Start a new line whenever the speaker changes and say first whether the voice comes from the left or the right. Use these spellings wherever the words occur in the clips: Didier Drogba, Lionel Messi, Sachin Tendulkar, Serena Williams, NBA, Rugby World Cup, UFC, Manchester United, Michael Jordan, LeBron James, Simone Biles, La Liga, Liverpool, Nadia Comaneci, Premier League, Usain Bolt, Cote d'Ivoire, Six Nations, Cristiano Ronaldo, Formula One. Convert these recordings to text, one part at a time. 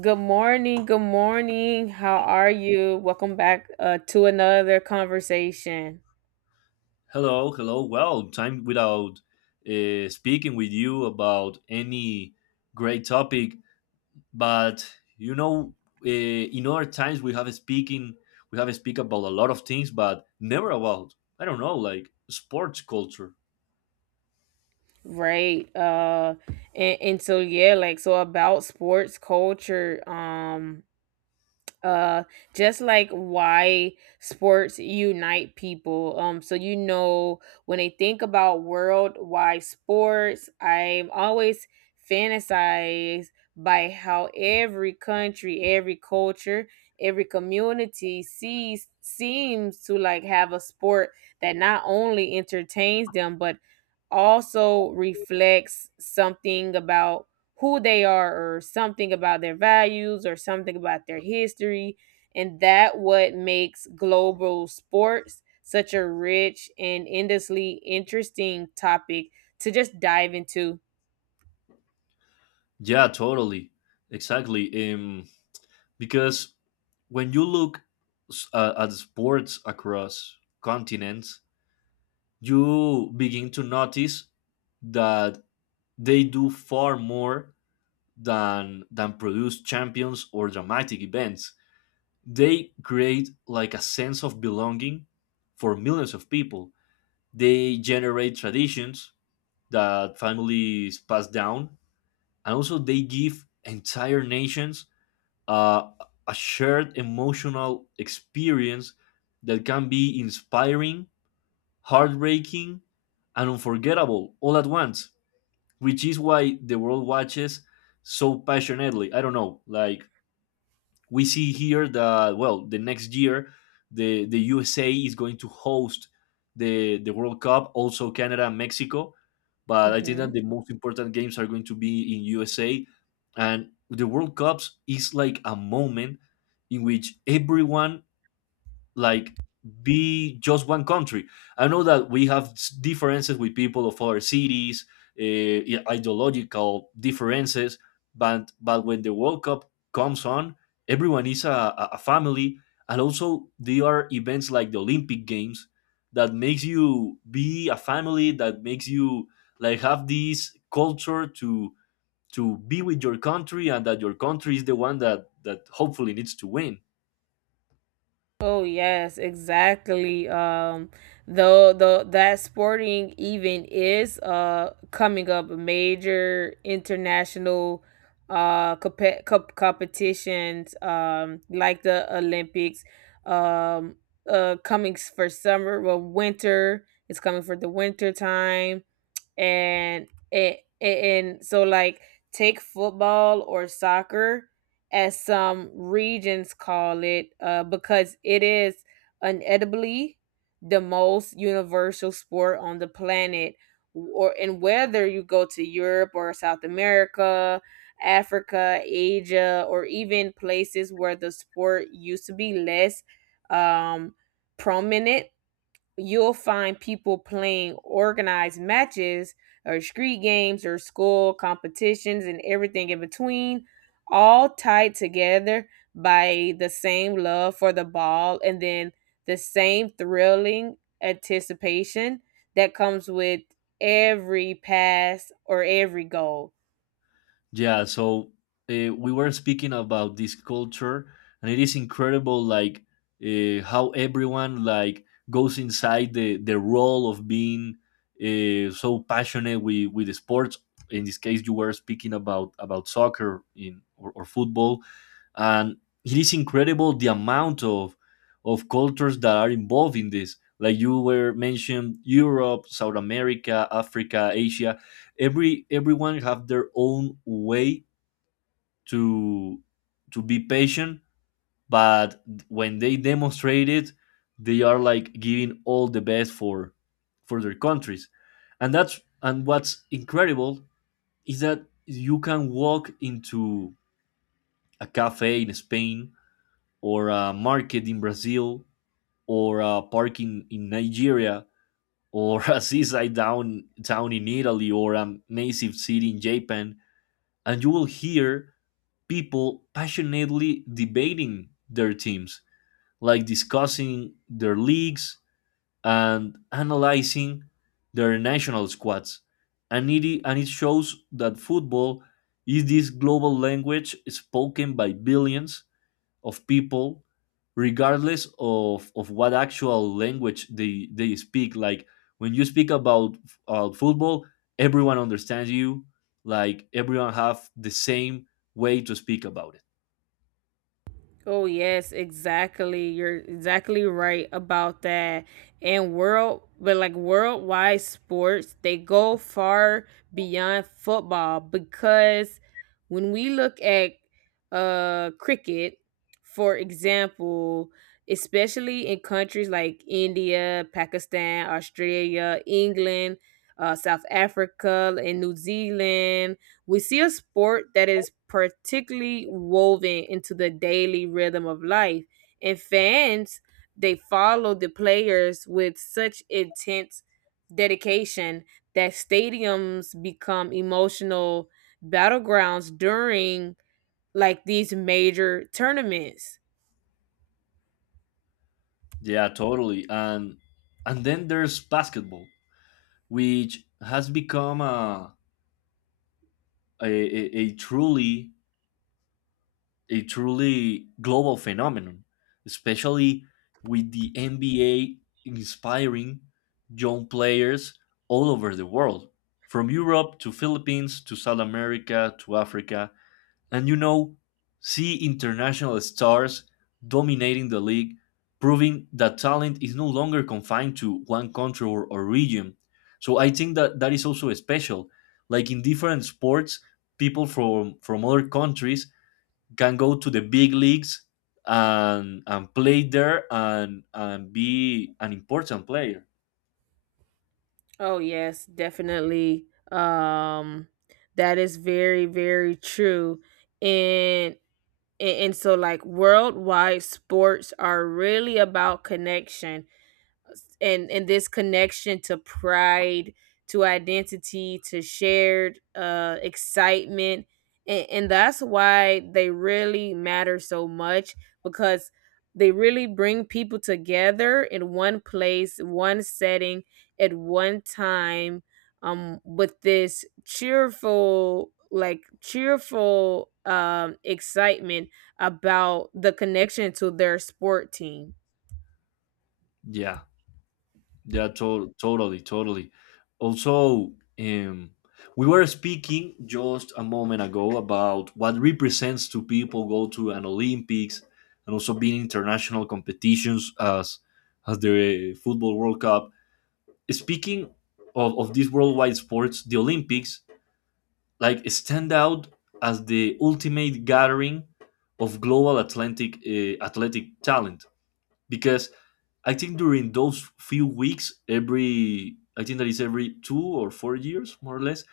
right: Good morning. Good morning. How are you? Welcome back to another conversation.
left: Hello, hello. Well, time without speaking with you about any great topic, but you know, in other times we have speaking, we have speak about a lot of things, but never about I don't know, like sports culture.
right: Right. And so yeah, like so about sports culture. Uh just like why sports unite people, so when they think about worldwide sports, I'm always fantasized by how every country, every culture, every community sees seems to like have a sport that not only entertains them but also reflects something about who they are, or something about their values, or something about their history. And that what makes global sports such a rich and endlessly interesting topic to just dive into.
left: Yeah, totally, exactly. Because when you look at sports across continents, you begin to notice that they do far more than produce champions or dramatic events. They create like a sense of belonging for millions of people. They generate traditions that families pass down, and also they give entire nations uh, a shared emotional experience that can be inspiring, heartbreaking, and unforgettable all at once, which is why the world watches so passionately. I don't know, like we see here that well, the next year the USA is going to host the World Cup, also Canada and Mexico. But I think that
right: Mhm.
left: the most important games are going to be in USA, and the World Cups is like a moment in which everyone like be just one country. I know that we have differences with people of other cities, ideological differences, but when the World Cup comes on, everyone is a family, and also there are events like the Olympic Games that makes you be a family, that makes you like have this culture to be with your country and that your country is the one that hopefully needs to win.
right: Oh yes, exactly. Though the that sporting event is coming up, major international competitions like the Olympics, um coming for summer, well, winter, it's coming for the winter time. And so like, take football, or soccer as some regions call it, because it is unedibly the most universal sport on the planet. Or and Whether you go to Europe or South America, Africa, Asia, or even places where the sport used to be less um, prominent, you'll find people playing organized matches or street games or school competitions and everything in between, all tied together by the same love for the ball, and then the same thrilling anticipation that comes with every pass or every goal.
left: Yeah, so we were speaking about this culture, and it is incredible, like how everyone like goes inside the role of being so passionate with the sports. In this case, you were speaking about soccer in or football, and it is incredible the amount of cultures that are involved in this, like you were mentioned Europe, South America, Africa, Asia. Everyone have their own way to be patient, but when they demonstrate it, they are like giving all the best for their countries. And what's incredible is that you can walk into a cafe in Spain, or a market in Brazil, or a park in, Nigeria, or a seaside down, town in Italy, or a massive city in Japan, and you will hear people passionately debating their teams, like discussing their leagues and analyzing their national squads. And it shows that football is this global language spoken by billions of people regardless of what actual language they speak. Like when you speak about football, everyone understands you, like everyone have the same way to speak about it.
right: Oh yes, exactly. You're exactly right about that. And world but like Worldwide sports, they go far beyond football, because when we look at cricket, for example, especially in countries like India, Pakistan, Australia, England, South Africa, and New Zealand, we see a sport that is particularly woven into the daily rhythm of life, and fans, they follow the players with such intense dedication that stadiums become emotional battlegrounds during like these major tournaments.
left: Yeah, totally. And then there's basketball, which has become a truly a truly global phenomenon, especially with the NBA inspiring young players all over the world, from Europe to Philippines to South America to Africa, and you know, see international stars dominating the league, proving that talent is no longer confined to one country or region. So I think that that is also special. Like in different sports, people from other countries can go to the big leagues and play there and be an important player.
right: Oh yes, definitely. That is very, very true. And and so, like, worldwide sports are really about connection, and this connection to pride, to identity, to shared excitement. And that's why they really matter so much, because they really bring people together in one place, one setting, at one time, with this cheerful excitement about the connection to their sport team.
left: Yeah, yeah, totally, totally. Also, um, we were speaking just a moment ago about what represents to people go to an Olympics, and also being international competitions as the football World Cup. Speaking of, these worldwide sports, the Olympics like stand out as the ultimate gathering of global Atlantic athletic talent, because I think during those few weeks, every I think that is every 2 or 4 years, more or less,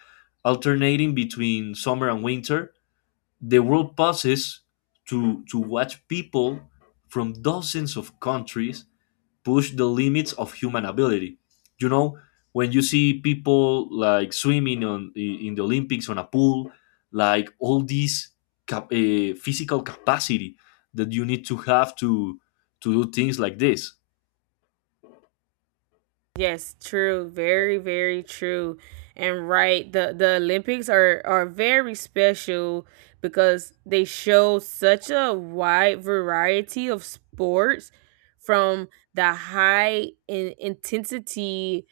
left: alternating between summer and winter, the world passes to watch people from dozens of countries push the limits of human ability. You know, when you see people like swimming on in the Olympics on a pool, like all this physical capacity that you need to have to do things like this.
right: Yes, true. Very, very true. And right, the Olympics are very special because they show such a wide variety of sports, from the high in intensity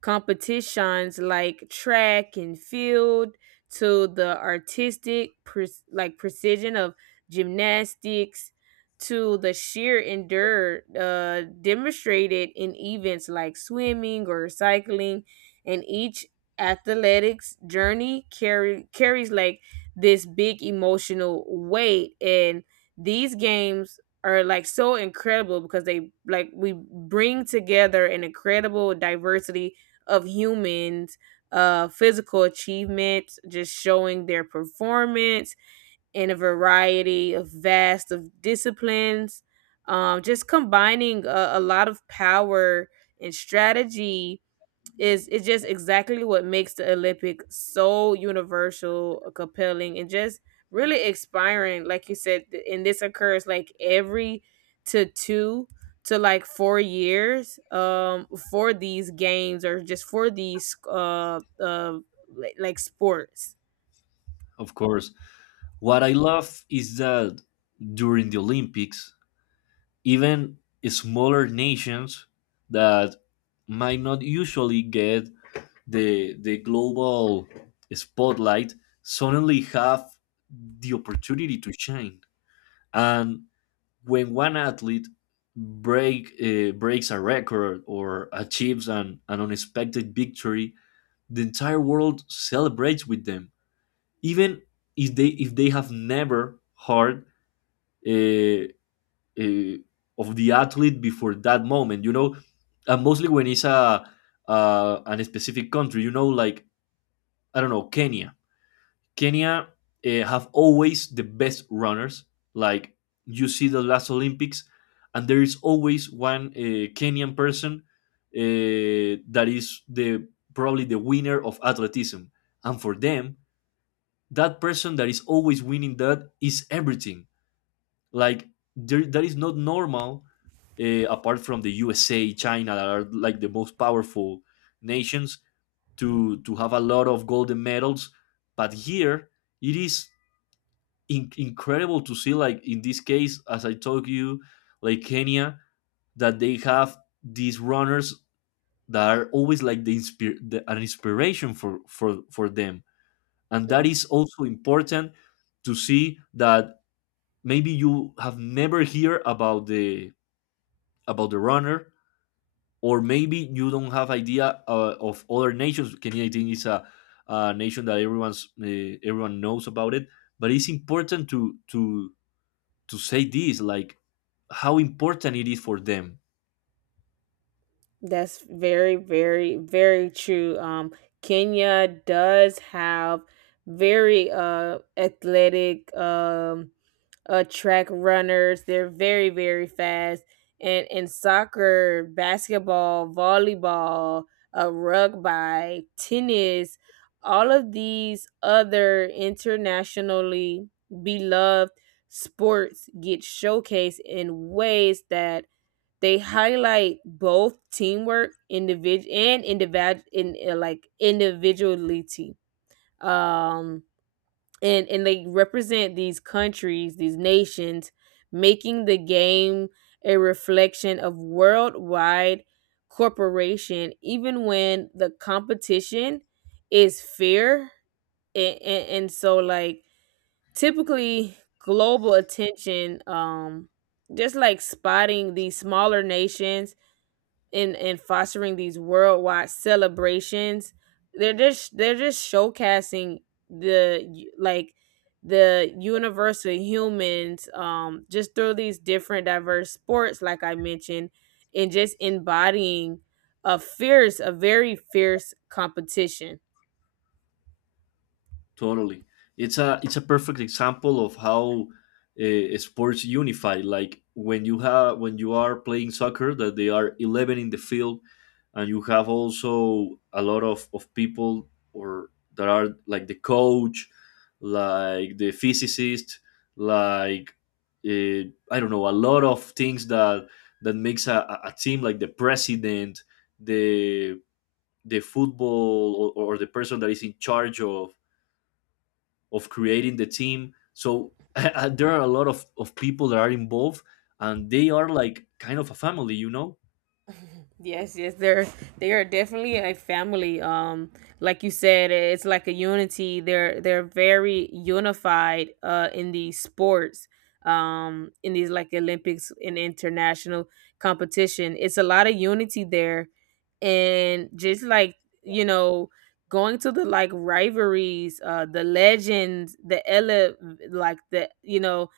right: competitions like track and field, to the artistic precision of gymnastics, to the sheer endure, demonstrated in events like swimming or cycling. And each athletics journey carry carries like this big emotional weight. And these games are like so incredible because they like we bring together an incredible diversity of humans, physical achievements, just showing their performance in a variety of vast of disciplines, just combining a lot of power and strategy. Is it's just exactly what makes the Olympic so universal, compelling, and just really inspiring. Like you said, th- and this occurs like every to two to like 4 years for these games, or just for these like sports.
left: Of course, what I love is that during the Olympics even smaller nations that might not usually get the global spotlight suddenly have the opportunity to shine, and when one athlete breaks a record or achieves an unexpected victory, the entire world celebrates with them, even if they have never heard uh, uh, of the athlete before that moment. You know, and mostly when it's a an specific country. You know, like I don't know, Kenya. Kenya have always the best runners. Like you see the last Olympics, and there is always one Kenyan person that is the probably the winner of athleticism, and for them, that person that is always winning that is everything. Like there, that is not normal. Apart from the USA, China, that are like the most powerful nations, to have a lot of golden medals. But here it is incredible to see, like in this case, as I told you, like Kenya, that they have these runners that are always like the, the an inspiration for for them, and that
right: Mm-mm.
left: is also important to see that maybe you have never heard about the runner, or maybe you don't have idea of other nations. Kenya, I think, is a nation that everyone's everyone knows about it. But it's important to to say this, like how important it is for them.
right: That's very, very, very true. Kenya does have very athletic, track runners. They're very, very fast. And in soccer, basketball, volleyball, rugby, tennis, all of these other internationally beloved sports get showcased in ways that they highlight both teamwork, individual, in individuality. Um, and they represent these countries, these nations, making the game a reflection of worldwide corporation, even when the competition is fair. And so, like, typically global attention, just like spotting these smaller nations in fostering these worldwide celebrations, they're just showcasing the u- like the universal humans, just through these different diverse sports like I mentioned, and just embodying a very fierce competition.
left: Totally. It's a perfect example of how sports unify. Like when you have when you are playing soccer, that they are eleven in the field, and you have also a lot of people or that are like the coach, like the physicist, like uh, I don't know, a lot of things that that makes a team like the president, the the football, or the person that is in charge of creating the team. So there are a lot of, people that are involved, and they are like kind of a family, you know?
right: Yes, yes, they're they are definitely a family. Like you said, it's like a unity. They're very unified. In these sports, in these like Olympics and international competition, it's a lot of unity there. And just like You know, going to the like rivalries, the legends, the ele like the you know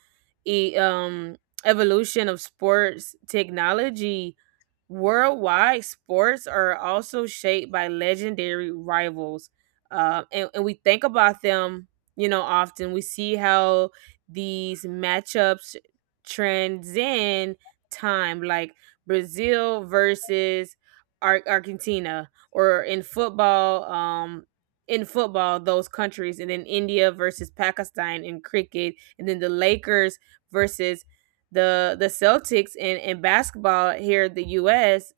right: e- evolution of sports technology. Worldwide sports are also shaped by legendary rivals, and we think about them. You know, often we see how these matchups transcend time, like Brazil versus Argentina, or in football in football, those countries, and then India versus Pakistan in cricket, and then the Lakers versus the Celtics, in basketball here in the US,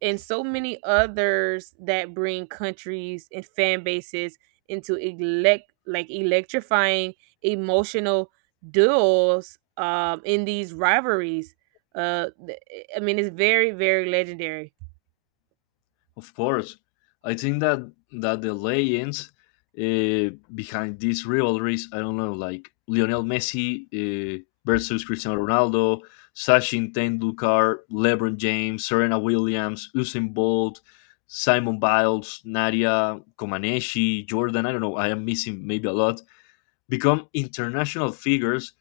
right: and so many others that bring countries and fan bases into electrifying emotional duels, in these rivalries. Uh th- I mean, it's very, very legendary.
left: Of course. I think that the legends behind these rivalries, I don't know, like Lionel Messi versus Cristiano Ronaldo, Sachin Tendulkar, LeBron James, Serena Williams, Usain Bolt, Simon Biles, Nadia Comaneci, Jordan, I don't know, I am missing maybe a lot, become international figures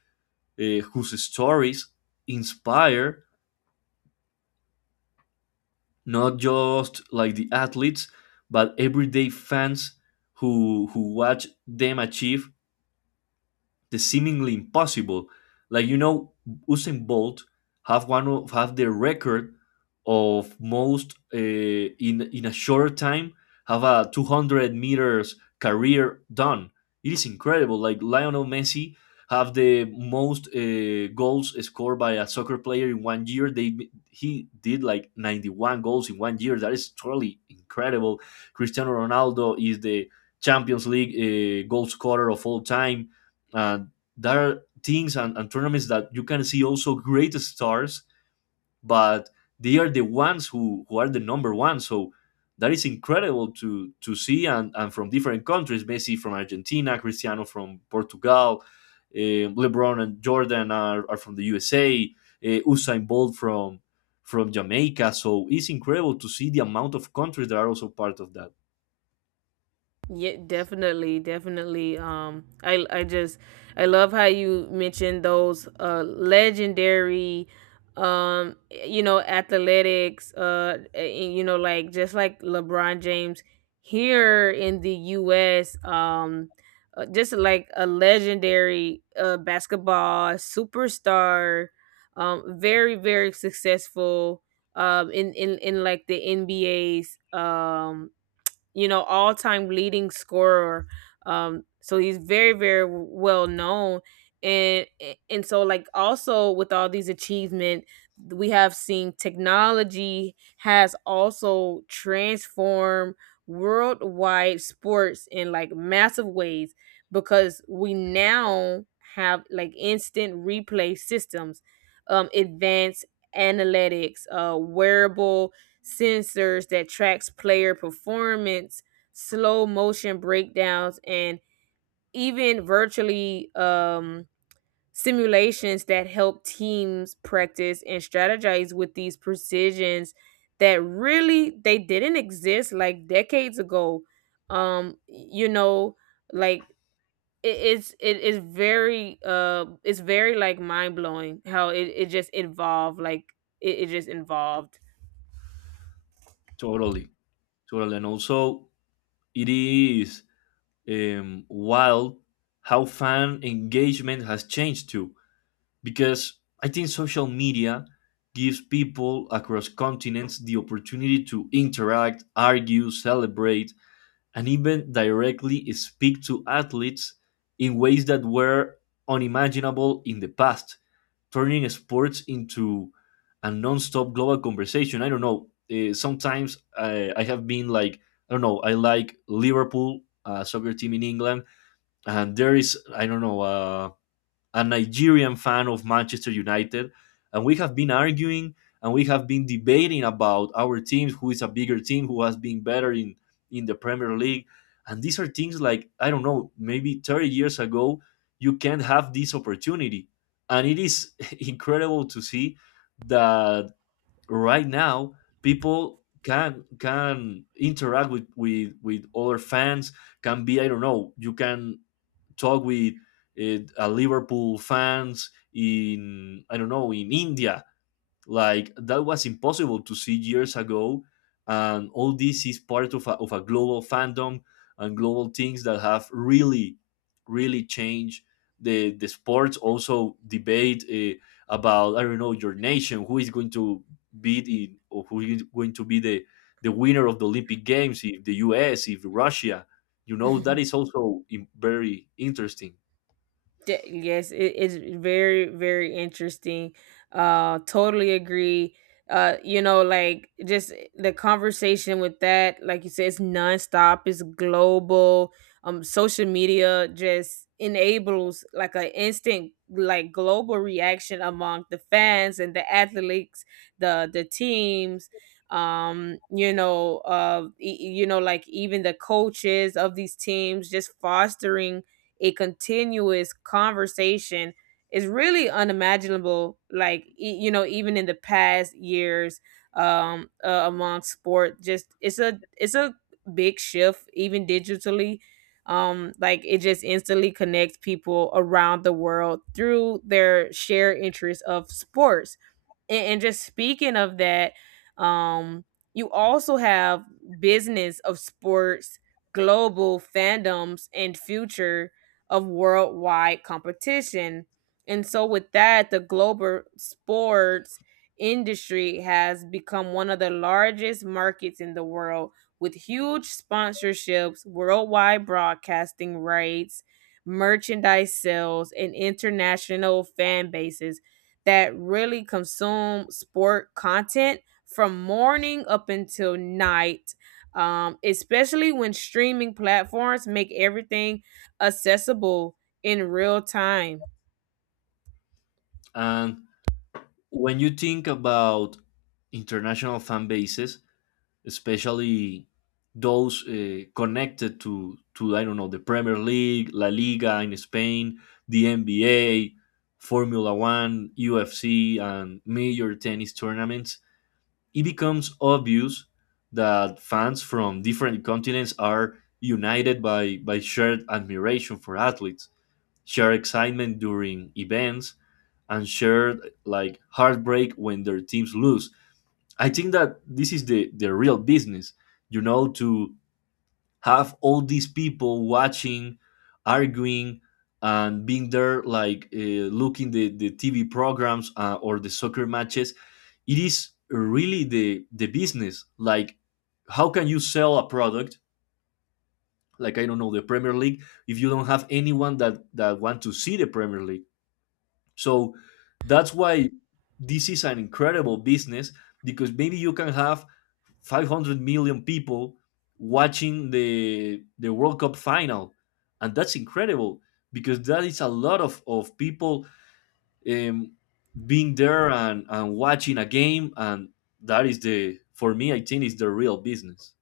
left: whose stories inspire not just like the athletes but everyday fans who watch them achieve the seemingly impossible. Like you know, Usain Bolt have one of have the record of most in a shorter time have a 200 meters career done. It is incredible. Like Lionel Messi have the most goals scored by a soccer player in one year. They he did like 91 goals in one year. That is totally incredible. Cristiano Ronaldo is the Champions League goal scorer of all time. Uh, there are teams and tournaments that you can see also great stars, but they are the ones who are the number one. So that is incredible to see, and from different countries, Messi from Argentina, Cristiano from Portugal, LeBron and Jordan are from the USA, Usain Bolt from Jamaica. So it's incredible to see the amount of countries that are also part of that.
right: Yeah, definitely, definitely. I just, I love how you mentioned those legendary, you know, athletics. And, you know, like just like LeBron James here in the U.S. Just like a legendary basketball superstar. Very, very successful. In like the NBA's, you know, all time leading scorer. So he's very, very well known. And and so like, also with all these achievement, we have seen technology has also transformed worldwide sports in like massive ways, because we now have like instant replay systems, advanced analytics, wearable sensors that tracks player performance, slow motion breakdowns, and even virtually, simulations that help teams practice and strategize with these precisions that really they didn't exist like decades ago. You know, like it's, it is very it's very like mind blowing how it just evolved, like it just involved.
left: Totally, totally, and also it is wild how fan engagement has changed too, because I think social media gives people across continents the opportunity to interact, argue, celebrate, and even directly speak to athletes in ways that were unimaginable in the past, turning sports into a non-stop global conversation. I don't know. Sometimes I have been like, I don't know. I like Liverpool, a soccer team in England, and there is, I don't know, a Nigerian fan of Manchester United, and we have been arguing and we have been debating about our teams, who is a bigger team, who has been better in the Premier League. And these are things, like, I don't know, maybe 30 years ago you can't have this opportunity, and it is incredible to see that right now people can interact with with other fans, can be, I don't know, you can talk with Liverpool fans in, I don't know, in India. Like, that was impossible to see years ago, and all this is part of a global fandom and global things that have really changed the sports. Also debate about, I don't know, your nation, who is going to be the, or who is going to be the winner of the Olympic Games, if the US, if Russia. You know, that is also very interesting.
right: Yes, it is very, very interesting. Totally agree. You know, like just the conversation with that, like you said, it's nonstop, it's global. Social media just enables like an instant, like global reaction among the fans and the athletes, the teams. You know, you know, like even the coaches of these teams, just fostering a continuous conversation is really unimaginable, like you know, even in the past years, among sport. Just It's a it's a big shift, even digitally, like it just instantly connects people around the world through their shared interest of sports. And just speaking of that, um you also have business of sports, global fandoms, and future of worldwide competition. And so with that, the global sports industry has become one of the largest markets in the world, with huge sponsorships, worldwide broadcasting rights, merchandise sales, and international fan bases that really consume sport content from morning up until night. Especially when streaming platforms make everything accessible in real time.
left: And when you think about international fan bases, especially those connected to I don't know the Premier League, La Liga in Spain, the NBA, Formula One, UFC, and major tennis tournaments, it becomes obvious that fans from different continents are united by shared admiration for athletes, shared excitement during events, and shared, like, heartbreak when their teams lose. I think that this is the real business, you know, to have all these people watching, arguing, and being there, like, looking the TV programs, or the soccer matches. It is really the business. Like, how can you sell a product? Like, I don't know, the Premier League, if you don't have anyone that want to see the Premier League? So that's why this is an incredible business, because maybe you can have 500 million people watching the World Cup final, and that's incredible, because that is a lot of people, um, being there and watching a game, and that is the, for me, I think is the real business.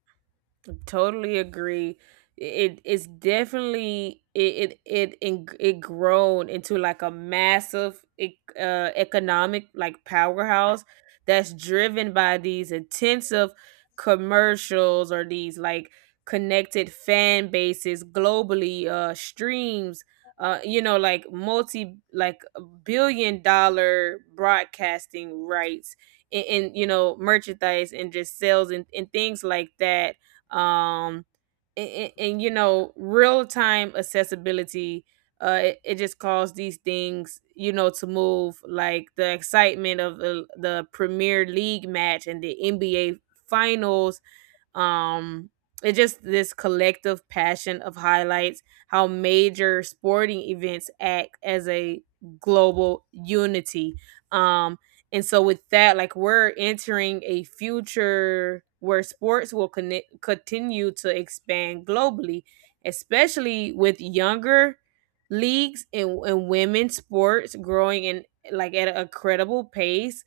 right: Totally agree. It is definitely it grown into like a massive economic like powerhouse that's driven by these intensive commercials, or these like connected fan bases globally, streams, you know, like multi like billion-dollar broadcasting rights, and you know, merchandise and just sales, and things like that. Um and, and, and, you know, real time accessibility, it just caused these things, you know, to move like the excitement of the Premier League match and the NBA finals. um, it's just this collective passion of highlights, how major sporting events act as a global unity. Um, and so with that, like we're entering a future where sports will connect, continue to expand globally, especially with younger leagues, and women's sports growing in like at a credible pace.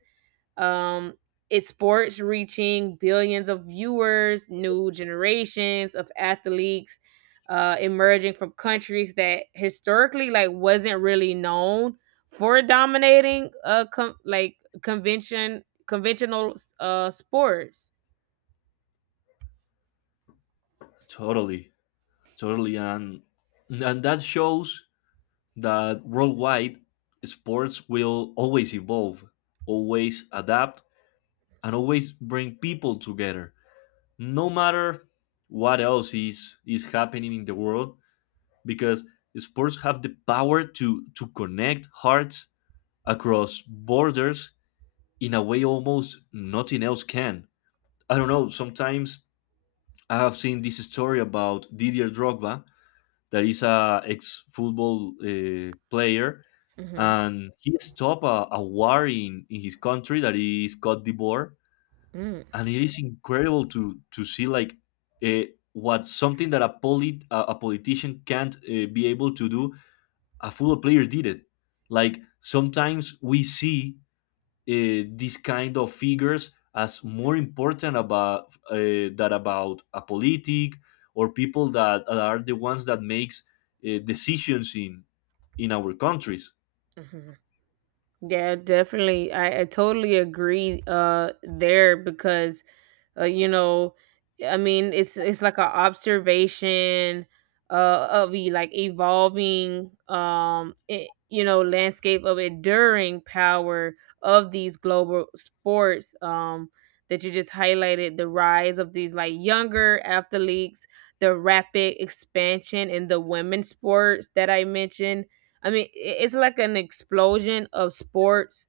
right: um, it's sports reaching billions of viewers, new generations of athletes emerging from countries that historically like wasn't really known for dominating conventional sports.
left: Totally, totally, and that shows that worldwide sports will always evolve, always adapt, and always bring people together, no matter what else is happening in the world, because sports have the power to connect hearts across borders in a way almost nothing else can. I don't know. Sometimes I have seen this story about Didier Drogba, that is a ex-football player,
right: Hmm.
left: and he stopped a war in his country, that is Cote d'Ivoire.
right: Mm.
left: And it is incredible to see, like, uh, what, something that a a politician can't be able to do, a football player did it. Like, sometimes we see these kind of figures as more important about, that, about a politic, or people that are the ones that makes decisions in our countries.
right: Yeah, definitely. I totally agree there, because you know, I mean it's like an observation of the like evolving, you know, landscape of enduring power of these global sports, that you just highlighted the rise of these like younger athletes, the rapid expansion in the women's sports that I mentioned. i mean i- it's like an explosion of sports,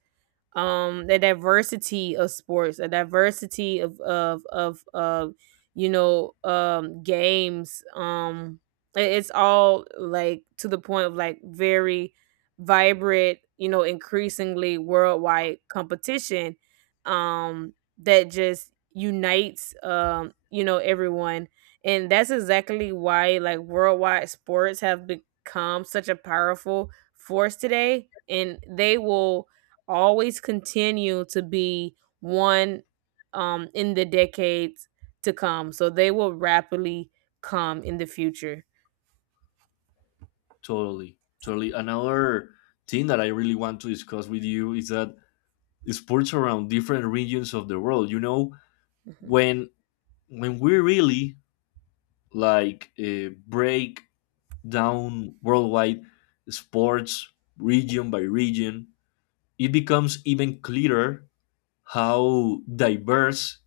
right: the diversity of sports, the diversity of, you know, games. It's all like to the point of like very vibrant, you know, increasingly worldwide competition, that just unites, you know, everyone. And that's exactly why like worldwide sports have become such a powerful force today, and they will always continue to be one, in the decades to come. So they will rapidly come in the future.
left: Totally, totally, another thing that I really want to discuss with you is that sports around different regions of the world, you know,
right: Mhm.
left: when we really, like, break down worldwide sports region by region, it becomes even clearer how diverse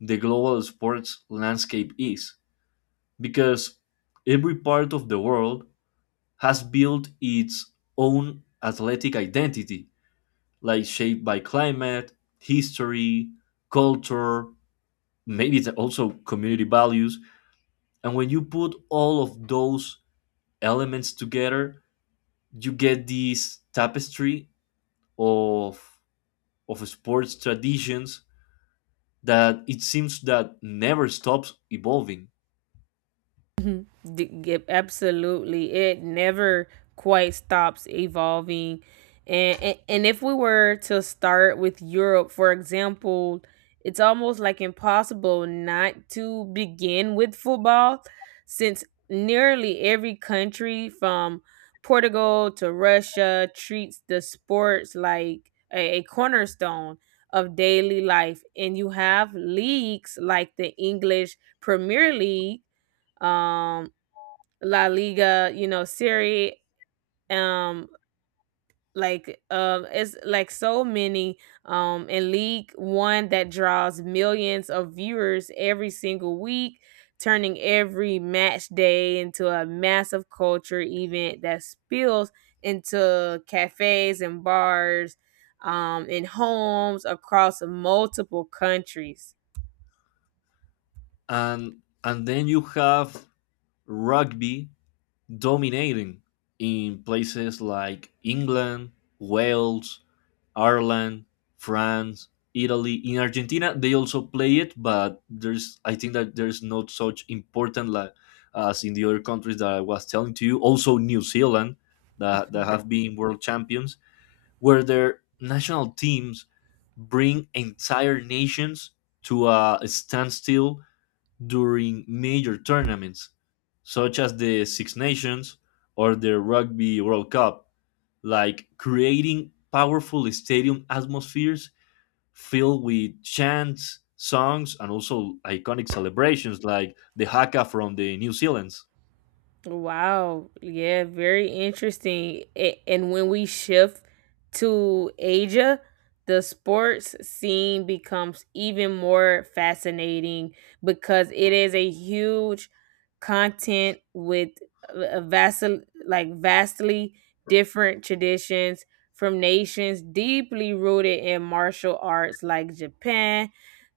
left: the global sports landscape is, because every part of the world has built its own athletic identity, like shaped by climate, history, culture, maybe it's also community values. And when you put all of those elements together, you get this tapestry of of sports traditions, that it seems that never stops evolving.
right: Yep, absolutely. It never quite stops evolving. And if we were to start with Europe, for example, it's almost like impossible not to begin with football, since nearly every country from Portugal to Russia treats the sports like a cornerstone of daily life. And you have leagues like the English Premier League, um La Liga, you know, Serie, um, like it's like so many, in League One, that draws millions of viewers every single week, turning every match day into a massive culture event that spills into cafes and bars, in homes across multiple countries.
left: And and then you have rugby dominating in places like England, Wales, Ireland, France, Italy. In Argentina, they also play it, but there's, I think that there's not such important like as in the other countries that I was telling to you. Also, New Zealand, that have been world champions, where their national teams bring entire nations to a standstill during major tournaments, such as the Six Nations or the Rugby World Cup, like creating powerful stadium atmospheres filled with chants, songs, and also iconic celebrations like the haka from the New Zealand's.
right: Wow. Yeah, very interesting. And when we shift to Asia, the sports scene becomes even more fascinating, because it is a huge content with a vastly different traditions, from nations deeply rooted in martial arts like Japan,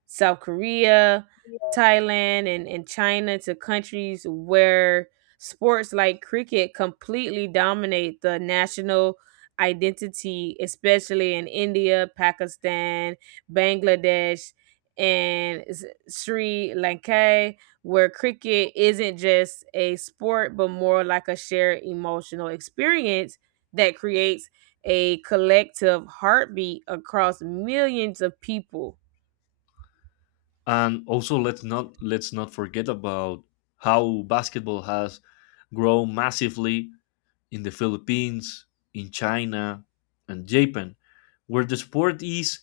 right: South Korea, Thailand, and China, to countries where sports like cricket completely dominate the national identity, especially in India, Pakistan, Bangladesh, and Sri Lanka, where cricket isn't just a sport, but more like a shared emotional experience that creates a collective heartbeat across millions of people.
left: And also, let's not forget about how basketball has grown massively in the Philippines, in China, and Japan, where the sport is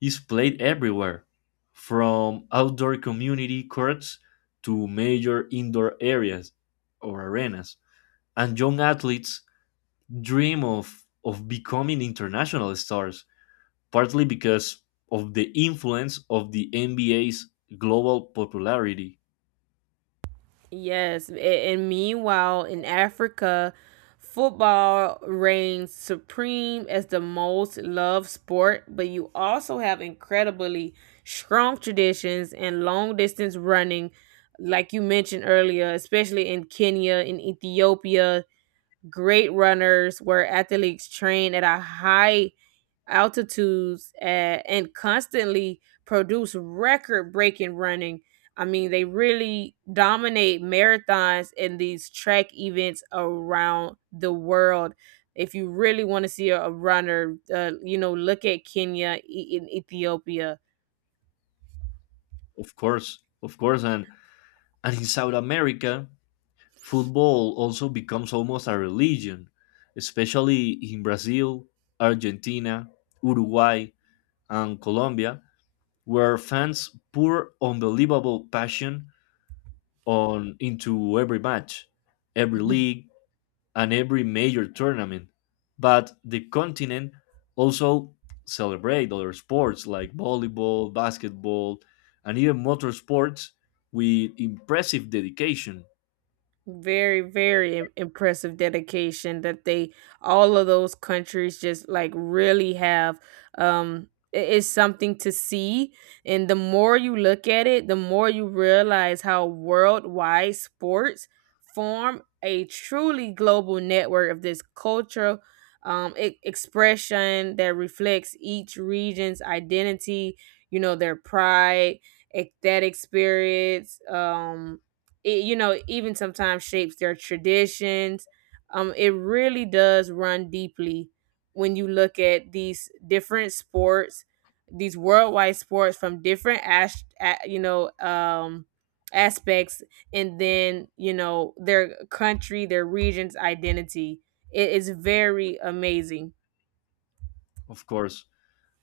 left: is played everywhere, from outdoor community courts to major indoor areas or arenas. And young athletes dream of becoming international stars, partly because of the influence of the NBA's global popularity.
right: Yes, and meanwhile in Africa, football reigns supreme as the most loved sport, but you also have incredibly strong traditions and long distance running, like you mentioned earlier, especially in Kenya, in Ethiopia, great runners were athletes trained at a high altitudes, and constantly produce record breaking running. I mean, they really dominate marathons and these track events around the world. If you really want to see a runner, you know, look at Kenya in Ethiopia.
left: Of course, and in South America, football also becomes almost a religion, especially in Brazil, Argentina, Uruguay, and Colombia, where fans pour unbelievable passion on into every match, every league, and every major tournament. But the continent also celebrate other sports like volleyball, basketball, and even motorsports with impressive dedication,
right: Very, very impressive dedication that they, all of those countries just like really have. um it's something to see, and the more you look at it, the more you realize how worldwide sports form a truly global network of this cultural, expression that reflects each region's identity, you know, their pride, ecstatic spirits. You know, even sometimes shapes their traditions. It really does run deeply when you look at these different sports, these worldwide sports, from different you know, aspects, and then, you know, their country, their region's identity. It is very amazing.
left: of course.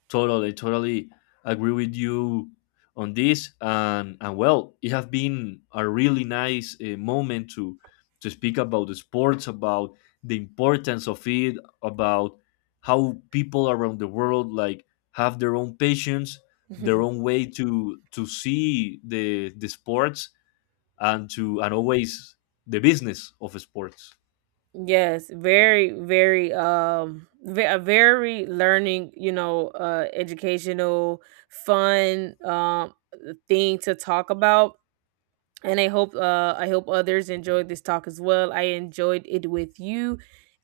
left: Totally, totally agree with you on this. And well, it has been a really nice moment to speak about the sports, about the importance of it, about how people around the world, like, have their own patience, their own way to see the sports, and to, and always the business of sports.
right: Yes, very, very, a very learning, you know, educational, fun, thing to talk about. And I hope others enjoyed this talk as well. I enjoyed it with you,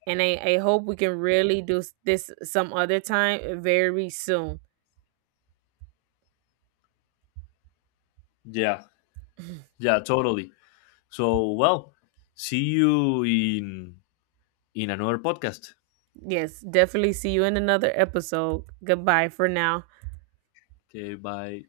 right: and I hope we can really do this some other time, very soon.
left: Yeah, yeah, totally. So well, see you in another podcast.
right: Yes, definitely see you in another episode. Goodbye for now.
left: Okay, bye.